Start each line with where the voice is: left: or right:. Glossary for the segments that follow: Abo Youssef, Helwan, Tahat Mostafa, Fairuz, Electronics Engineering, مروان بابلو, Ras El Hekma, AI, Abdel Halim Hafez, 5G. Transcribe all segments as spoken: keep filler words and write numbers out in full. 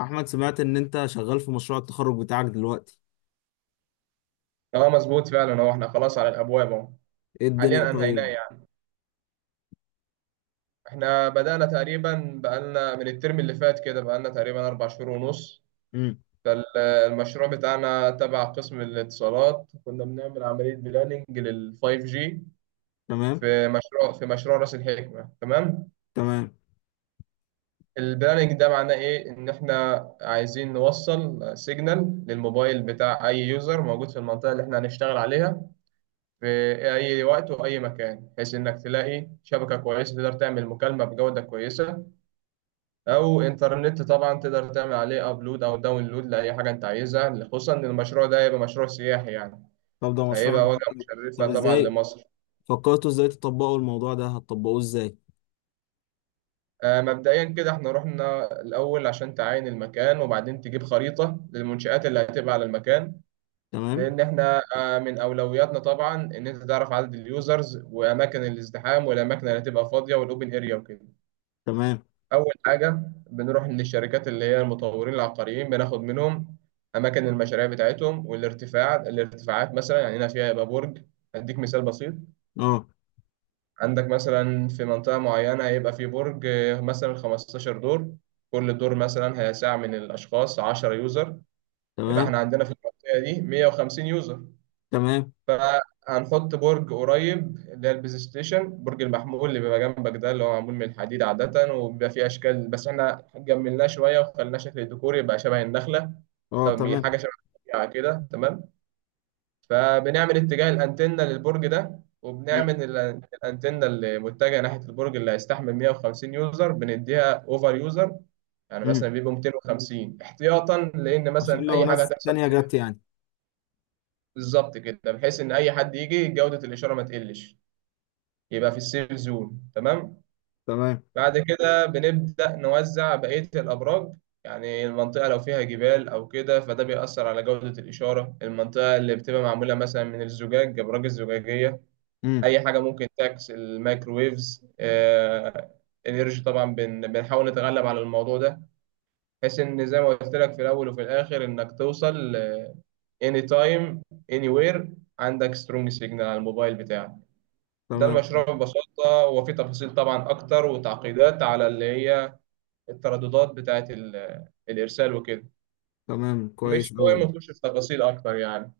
left: احمد، سمعت ان انت شغال في مشروع التخرج بتاعك دلوقتي.
right: اه مظبوط فعلا. هو احنا خلاص على الابواب اهو،
left: ايه الدنيا؟
right: حاليا انهيناه
left: طيب.
right: يعني. احنا بدانا تقريبا بقالنا من الترم اللي فات كده، بقالنا تقريبا اربع شهور ونص.
left: امم.
right: فالمشروع بتاعنا تبع قسم الاتصالات كنا بنعمل عمليه بلاننج لل 5 جي
left: تمام.
right: في مشروع في مشروع راس الحكمه. تمام.
left: تمام.
right: البلاننج ده معناه ايه؟ ان احنا عايزين نوصل سيجنال للموبايل بتاع اي يوزر موجود في المنطقه اللي احنا هنشتغل عليها في أي وقت وأي مكان، بحيث إنك تلاقي شبكة كويسة تقدر تعمل مكالمة بجودة كويسة، أو إنترنت طبعا تقدر تعمل عليه أبلود أو داونلود لأي حاجة أنت عايزها. خصوصا إن المشروع ده هيبقى مشروع سياحي يعني،
left: طب ده مشروع.
right: هيبقى وجهة
left: طب
right: مشرفة طبعا
left: ازاي
right: لمصر.
left: فكرتوا ازاي تطبقوا الموضوع ده؟ هتطبقوه ازاي؟
right: آه، مبدئيا كده احنا رحنا الأول عشان تعاين المكان وبعدين تجيب خريطة للمنشآت اللي هتبقى على المكان.
left: تمام.
right: لأن احنا آه، من أولوياتنا طبعا إن أنت تعرف عدد اليوزرز وأماكن الازدحام والأماكن اللي هتبقى فاضية والأوبن أريا وكده.
left: تمام.
right: أول حاجة بنروح للشركات اللي هي المطورين العقاريين، بناخد منهم أماكن المشاريع بتاعتهم والارتفاع الارتفاعات. مثلا يعني هنا فيها يبقى برج. أديك مثال بسيط:
left: اه.
right: عندك مثلا في منطقة معينة هيبقى في برج آه، مثلا خمستاشر دور، كل دور مثلا هيسع من الأشخاص عشرة يوزر، يبقى
left: تمام.
right: إحنا عندنا في المنطقة دي مية وخمسين يوزر.
left: تمام.
right: فهنحط برج قريب، اللي هي البلاي ستيشن، برج المحمول اللي بيبقى جنبك ده اللي هو معمول من الحديد عادة وبيبقى فيه أشكال، بس إحنا جملناه شوية وخلناه شكل ديكوري يبقى شبه النخلة.
left: اه.
right: طب
left: تمام.
right: حاجة شبه الطبيعة كده. تمام. فبنعمل اتجاه الأنتنة للبرج ده،
left: امم.
right: وبنعمل ال- الأنتنة اللي متجهة ناحية البرج اللي هيستحمل مئة وخمسين يوزر بنديها أوفر يوزر، يعني مثلا
left: امم.
right: بيبقوا ميتين وخمسين احتياطا، لان
left: عشان
right: مثلا
left: لو
right: اي حاجه
left: ناس
right: هتحصل
left: تانية جت
right: زياده.
left: يعني.
right: بالظبط كده، بحيث ان اي حد يجي جوده الاشاره ما تقلش، يبقى في السيف زون. تمام.
left: تمام.
right: بعد كده بنبدأ نوزع بقية الأبراج. يعني المنطقة لو فيها جبال أو كده فده بيأثر على جودة الإشارة. المنطقة اللي بتبقى معمولة مثلا من الزجاج، أبراج الزجاجية،
left: امم.
right: أي حاجة ممكن تعكس الميكروويفز آه، الإنرجي، طبعا بن- بنحاول نتغلب على الموضوع ده. بحيث إن زي ما قلت لك في الأول وفي الآخر إنك توصل آه، anytime anywhere عندك سترونج سيجنال على الموبايل بتاعك. ده
left: تمام.
right: المشروع ببساطة، وفي تفاصيل طبعا أكتر وتعقيدات على اللي هي الترددات بتاعة ال- الإرسال وكده.
left: تمام كويس
right: مش
left: قوي.
right: مهم نخش في تفاصيل أكتر يعني.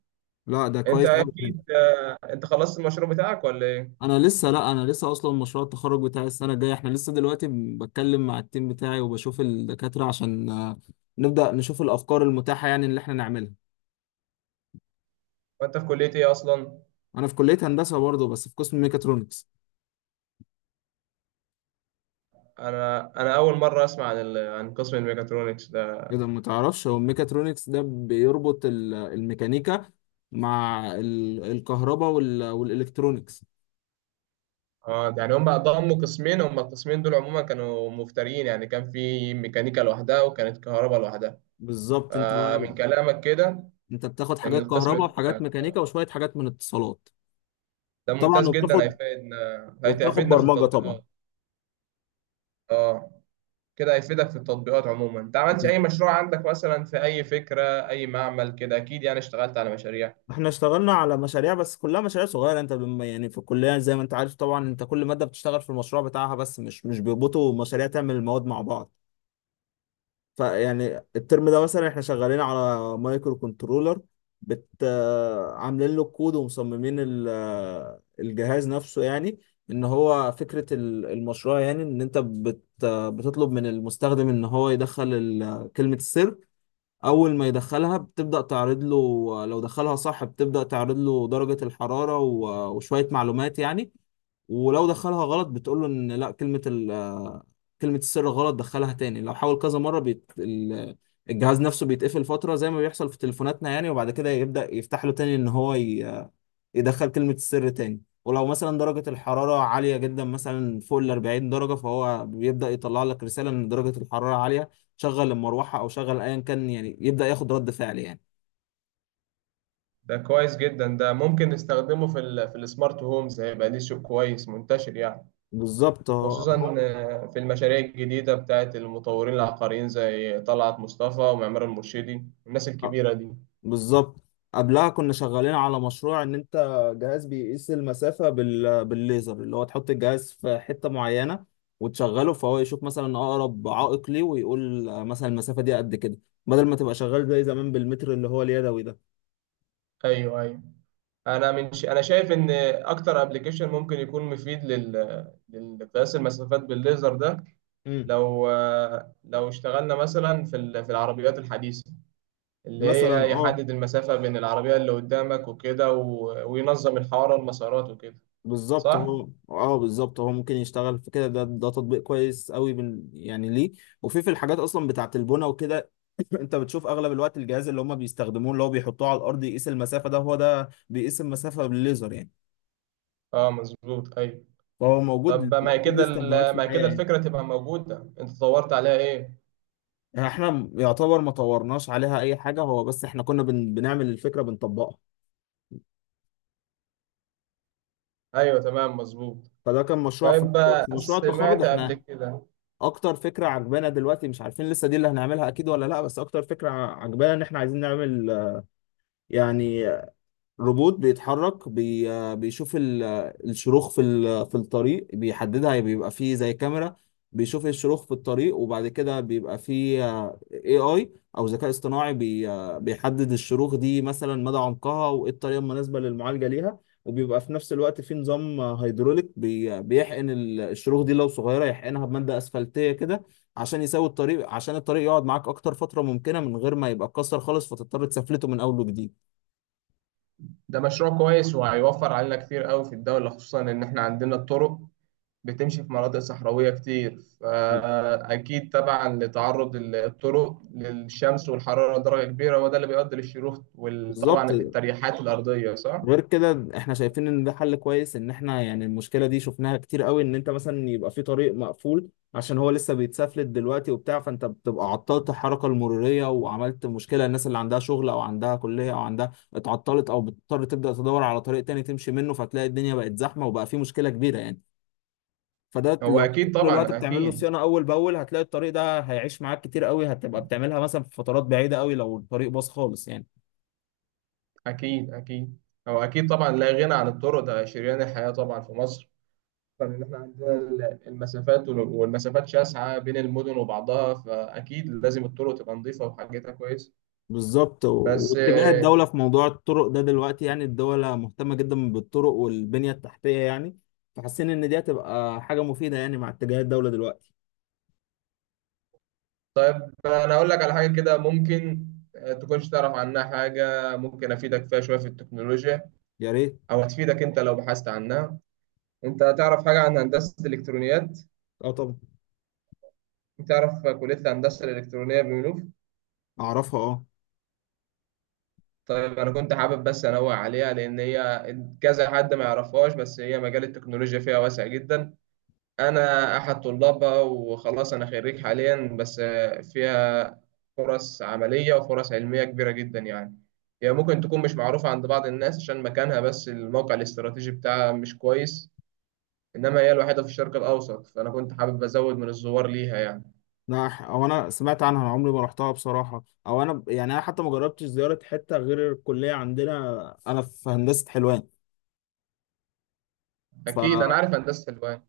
left: لا، ده
right: أنت
left: كويس قوي.
right: أكيد آه، أنت خلصت المشروع بتاعك ولا إيه؟
left: انا لسه، لا، انا لسه اصلا مشروع التخرج بتاعي السنه الجايه. احنا لسه دلوقتي ب- بتكلم مع التيم بتاعي وبشوف الدكاتره عشان آه، نبدا نشوف الافكار المتاحه يعني اللي احنا نعملها.
right: وأنت في كلية إيه أصلا؟
left: انا في كليه هندسه برضه بس في قسم ميكاترونكس.
right: أنا أنا أول مرة أسمع عن ال... عن قسم الميكاترونكس ده.
left: اذا ما تعرفش، هو الميكاترونكس ده بيربط ال- الميكانيكا مع ال- الكهرباء وال- والالكترونكس.
right: اه يعني هم ضموا قسمين، هم القسمين دول عموما كانوا مفترين يعني، كان في ميكانيكا لوحدها وكانت كهرباء لوحدها.
left: بالظبط. انت
right: فمن كلامك كده
left: انت بتاخد
right: ان
left: حاجات كهرباء
right: القسم
left: وحاجات ميكانيكا وشويه حاجات من اتصالات.
right: ده
left: طبعا.
right: ممتاز جدا،
left: وبتاخد
right: هيفيدنا
left: وبتاخد
right: هيفيدنا في
left: برمجه طبعا.
right: التطبيقات. اه كده هيفيدك في التطبيقات عموما. انت عملت اي مشروع عندك مثلا؟ في اي فكرة، اي معمل كده، اكيد يعني اشتغلت على مشاريع.
left: احنا اشتغلنا على مشاريع، بس كلها مشاريع صغيره، انت بم... يعني في الكليه زي ما انت عارف طبعا، انت كل ماده بتشتغل في المشروع بتاعها، بس مش مش بيربطوا مشاريع تعمل المواد مع بعض. فيعني الترم ده مثلا احنا شغالين على مايكرو كنترولر، بت آه، عاملين له الكود ومصممين ال... آه، الجهاز نفسه يعني. ان هو فكره ال- المشروع يعني ان انت بت... آه، بتطلب من المستخدم ان هو يدخل ال... آه، كلمه السر. اول ما يدخلها بتبدأ تعرض له، لو دخلها صح بتبدأ تعرض له درجة الحرارة و- وشوية معلومات يعني. ولو دخلها غلط بتقول له ان لا، كلمة ال كلمة السر غلط، دخلها تاني. لو حاول كذا مرة، بيت ال- الجهاز نفسه بيتقفل فترة زي ما بيحصل في تليفوناتنا يعني، وبعد كده يبدأ يفتح له تاني ان هو ي... يدخل كلمة السر تاني. ولو مثلا درجة الحرارة عالية جدا، مثلا فوق ال اربعين درجة، فهو بيبدأ يطلع لك رسالة إن درجة الحرارة عالية، شغل المروحة أو شغل أيا كان يعني، يبدأ ياخد رد فعل يعني.
right: ده كويس جدا، ده ممكن نستخدمه في ال في السمارت هومز، هيبقى ليه سوق كويس منتشر يعني.
left: بالظبط. هو هو-
right: خصوصا آه، في المشاريع الجديدة بتاعت المطورين العقاريين زي طلعت مصطفى ومعمار المرشدي والناس
left: آه،
right: الكبيرة دي.
left: بالظبط. قبلها كنا شغالين على مشروع إن أنت جهاز بيقيس المسافة بال... بالليزر، اللي هو تحط الجهاز في حتة معينة وتشغله فهو يشوف مثلا أقرب عائق ليه ويقول مثلا المسافة دي قد كده، بدل ما تبقى شغال زي زمان بالمتر اللي هو اليدوي.
right: ايوه، ايوه. انا من ش... انا شايف ان اكتر ابلكيشن ممكن يكون مفيد لل... لقياس المسافات بالليزر ده،
left: ده
right: لو لو اشتغلنا مثلا في ال... في العربيات الحديثه اللي
left: مثلا
right: هي
left: اه.
right: يحدد المسافه بين العربيه اللي قدامك وكده، و... وينظم الحوار والمسارات وكده.
left: بالظبط
right: صح.
left: هو اه بالظبط هو ممكن يشتغل في كده، ده ده تطبيق كويس قوي بال... يعني ليه. وفي في الحاجات اصلا بتاعه البنى وكده انت بتشوف اغلب الوقت الجهاز اللي هم بيستخدموه اللي هو بيحطوه على الارض يقيس المسافه ده، هو ده بيقيس المسافه بالليزر يعني.
right: اه مظبوط ايوه.
left: فهو موجود.
right: طب ما هي
left: موجود ليه
right: كده
left: استخدامات
right: ال...
left: في
right: ما هي
left: الحياه
right: كده
left: يعني.
right: الفكره تبقى موجوده، انت دورت عليها ايه؟
left: احنا يعتبر ما طورناش عليها اي حاجه هو، بس احنا كنا بن... بنعمل الفكره بنطبقها.
right: ايوه تمام مظبوط.
left: فده كان مشروع في
right: طيب،
left: في مشروع التخرج
right: سمعت قبل
left: احنا.
right: كده.
left: اكتر فكره عجبانا دلوقتي، مش عارفين لسه دي اللي هنعملها اكيد ولا لا، بس اكتر فكره عجبانا ان احنا عايزين نعمل آه، يعني روبوت بيتحرك بي... آه، بيشوف ال... آه، الشروخ في ال... في الطريق، بيحددها، بيبقى فيه زي كاميرا بيشوف الشروخ في الطريق، وبعد كده بيبقى فيه اي اي او ذكاء اصطناعي بي... آه، بيحدد الشروخ دي، مثلا مدى عمقها وايه الطريقة المناسبة للمعالجة ليها. وبيبقى في نفس الوقت في نظام آه، هيدروليك بي... آه، بيحقن ال- الشروخ دي، لو صغيرة يحقنها بمادة اسفلتية كده عشان يساوي الطريق، عشان الطريق يقعد معاك اكتر فترة ممكنة من غير ما يبقى اتكسر خالص فتضطر تسفلته من اول وجديد.
right: ده مشروع كويس، وهيوفر علينا كتير قوي في الدولة. خصوصا إن إحنا عندنا الطرق بتمشي في مناطق صحراوية كتير، فأكيد طبعا لتعرض الطرق للشمس والحرارة درجة كبيرة هو ده اللي بيؤدي للشروخ،
left: بالظبط.
right: وطبعا التريحات الأرضية، صح؟
left: غير كده احنا شايفين ان ده حل كويس، ان احنا يعني المشكله دي شفناها كتير قوي، ان انت مثلا يبقى في طريق مقفول عشان هو لسه بيتسفلت دلوقتي وبتاع، فانت بتبقى عطلت الحركه المروريه وعملت مشكله، الناس اللي عندها شغل او عندها كليه او عندها اتعطلت او بتضطر تبدا تدور على طريق تاني تمشي منه فتلاقي الدنيا بقت زحمه وبقى في مشكله كبيره يعني. فده
right: هو
left: لو
right: أكيد
left: طول الوقت
right: طبعا،
left: بتعمل له
right: أكيد،
left: صيانه اول باول هتلاقي الطريق ده هيعيش معاك كتير قوي، هتبقى بتعملها مثلا في فترات بعيده قوي لو الطريق باظ خالص يعني.
right: أكيد، أكيد. هو أكيد طبعا، لا غنى عن الطرق، ده شريان الحياة طبعا في مصر. طبعاً إن إحنا عندنا ال- المسافات وال- والمسافات شاسعة بين المدن وبعضها، فأكيد لازم الطرق تبقى نظيفة وحاجتها كويس.
left: بالظبط. و-
right: بس
left: واتجاه الدولة في موضوع الطرق ده دلوقتي، يعني الدولة مهتمة جدا بالطرق والبنية التحتية يعني. فحاسين إن دي هتبقى حاجة مفيدة يعني مع اتجاه الدولة دلوقتي.
right: انا اقول لك على حاجه كده، ممكن آه، تكونش تعرف عنها حاجه، ممكن افيدك فيها شويه في التكنولوجيا
left: يا ريت.
right: او هتفيدك انت لو بحثت عنها. انت تعرف حاجه عن هندسه الالكترونيات؟
left: اه طبعا.
right: تعرف كليه الهندسه الالكترونيه بمنوف؟
left: أعرفها اه.
right: طيب انا كنت حابب بس انوه عليها، لان هي كذا حد ما يعرفهاش، بس هي مجال التكنولوجيا فيها واسع جدا. انا احد طلابها وخلاص، انا خريج حاليا. بس آه، فيها فرص عمليه وفرص علميه كبيره جدا يعني. هي ممكن تكون مش معروفه عند بعض الناس عشان مكانها، بس الموقع الاستراتيجي بتاعها مش كويس. انما هي الوحيده في الشرق الاوسط، فانا كنت حابب ازود من الزوار ليها يعني.
left: أنا ح- أو أنا سمعت عنها، أنا عمري ما رحتها بصراحة. أو أنا ب- يعني أنا حتى ما جربتش زيارة حتة غير الكلية عندنا، أنا في هندسة حلوان.
right: اكيد انا عارف هندسه الوان.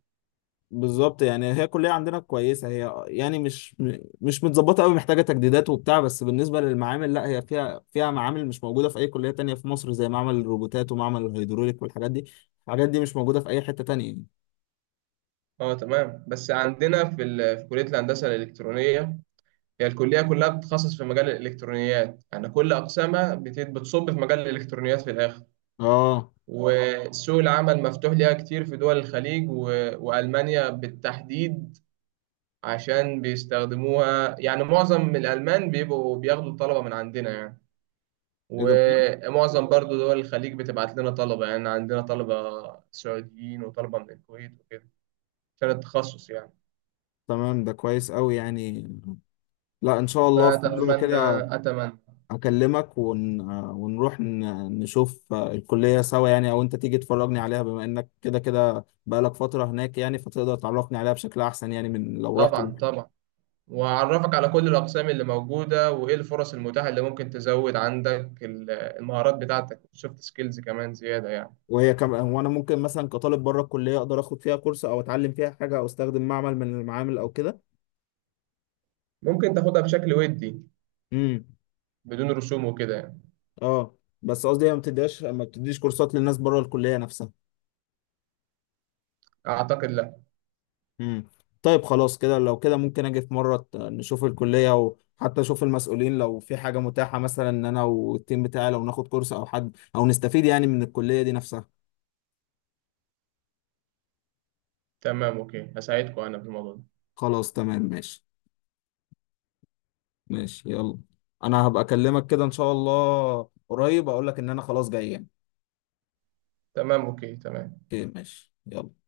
left: بالظبط، يعني هي الكلية عندنا كويسة، هي يعني مش مش متظبطة قوي، محتاجة تجديدات وبتاع، بس بالنسبة للمعامل لا، هي فيها فيها معامل مش موجودة في أي كلية تانية في مصر، زي معمل الروبوتات ومعمل الهيدروليك والحاجات دي. الحاجات دي مش موجودة في أي حتة تانية يعني.
right: اه تمام. بس عندنا في ال... في كليه الهندسه الالكترونيه، هي الكليه كلها بتتخصص في مجال الالكترونيات يعني، كل اقسامها بت... بتصب في مجال الالكترونيات في الاخر.
left: اه.
right: وسوق العمل مفتوح ليها كتير في دول الخليج و- وألمانيا بالتحديد، عشان بيستخدموها يعني. معظم الألمان بيبقوا بياخدوا الطلبة من عندنا يعني،
left: ايه ده بجد؟
right: ومعظم برضو دول الخليج بتبعت لنا طلبة. يعني عندنا طلبة سعوديين وطلبة من الكويت وكده، عشان التخصص يعني.
left: تمام، ده كويس قوي يعني. لا، ان شاء الله في مرة كده
right: فأتمنى أتمنى
left: اكلمك ون... ونروح ن- نشوف الكلية سوا يعني، او انت تيجي تفرجني عليها بما انك كده كده بقالك فترة هناك يعني، فتقدر تعرفني عليها بشكل احسن يعني من لو رحت.
right: طبعا، طبعا. وأعرفك على كل الأقسام اللي موجودة وإيه الفرص المتاحة اللي ممكن تزود عندك ال- المهارات بتاعتك، السوفت سكيلز كمان زيادة يعني.
left: وهي كم، وانا ممكن مثلا كطالب بره الكليه اقدر اخد فيها كورس او اتعلم فيها حاجه او استخدم معمل من المعامل او كده.
right: ممكن تاخدها بشكل ودي
left: امم.
right: بدون رسوم وكده يعني.
left: اه، بس قصدي هي ما بتديهاش، ما بتديش كورسات للناس بره الكليه نفسها.
right: اعتقد لا.
left: امم. طيب، خلاص كده، لو كده ممكن اجي في مره ت- نشوف الكليه، وحتى اشوف المسؤولين لو في حاجه متاحه، مثلا ان انا والتيم بتاعي لو ناخد كورس او حد او نستفيد يعني من الكليه دي نفسها.
right: تمام اوكي، هساعدكم انا في الموضوع ده.
left: خلاص تمام ماشي. ماشي. يلا. انا هبقى اكلمك كده ان شاء الله قريب، اقول لك ان انا خلاص جاي يعني.
right: تمام اوكي تمام.
left: اوكي ماشي يلا.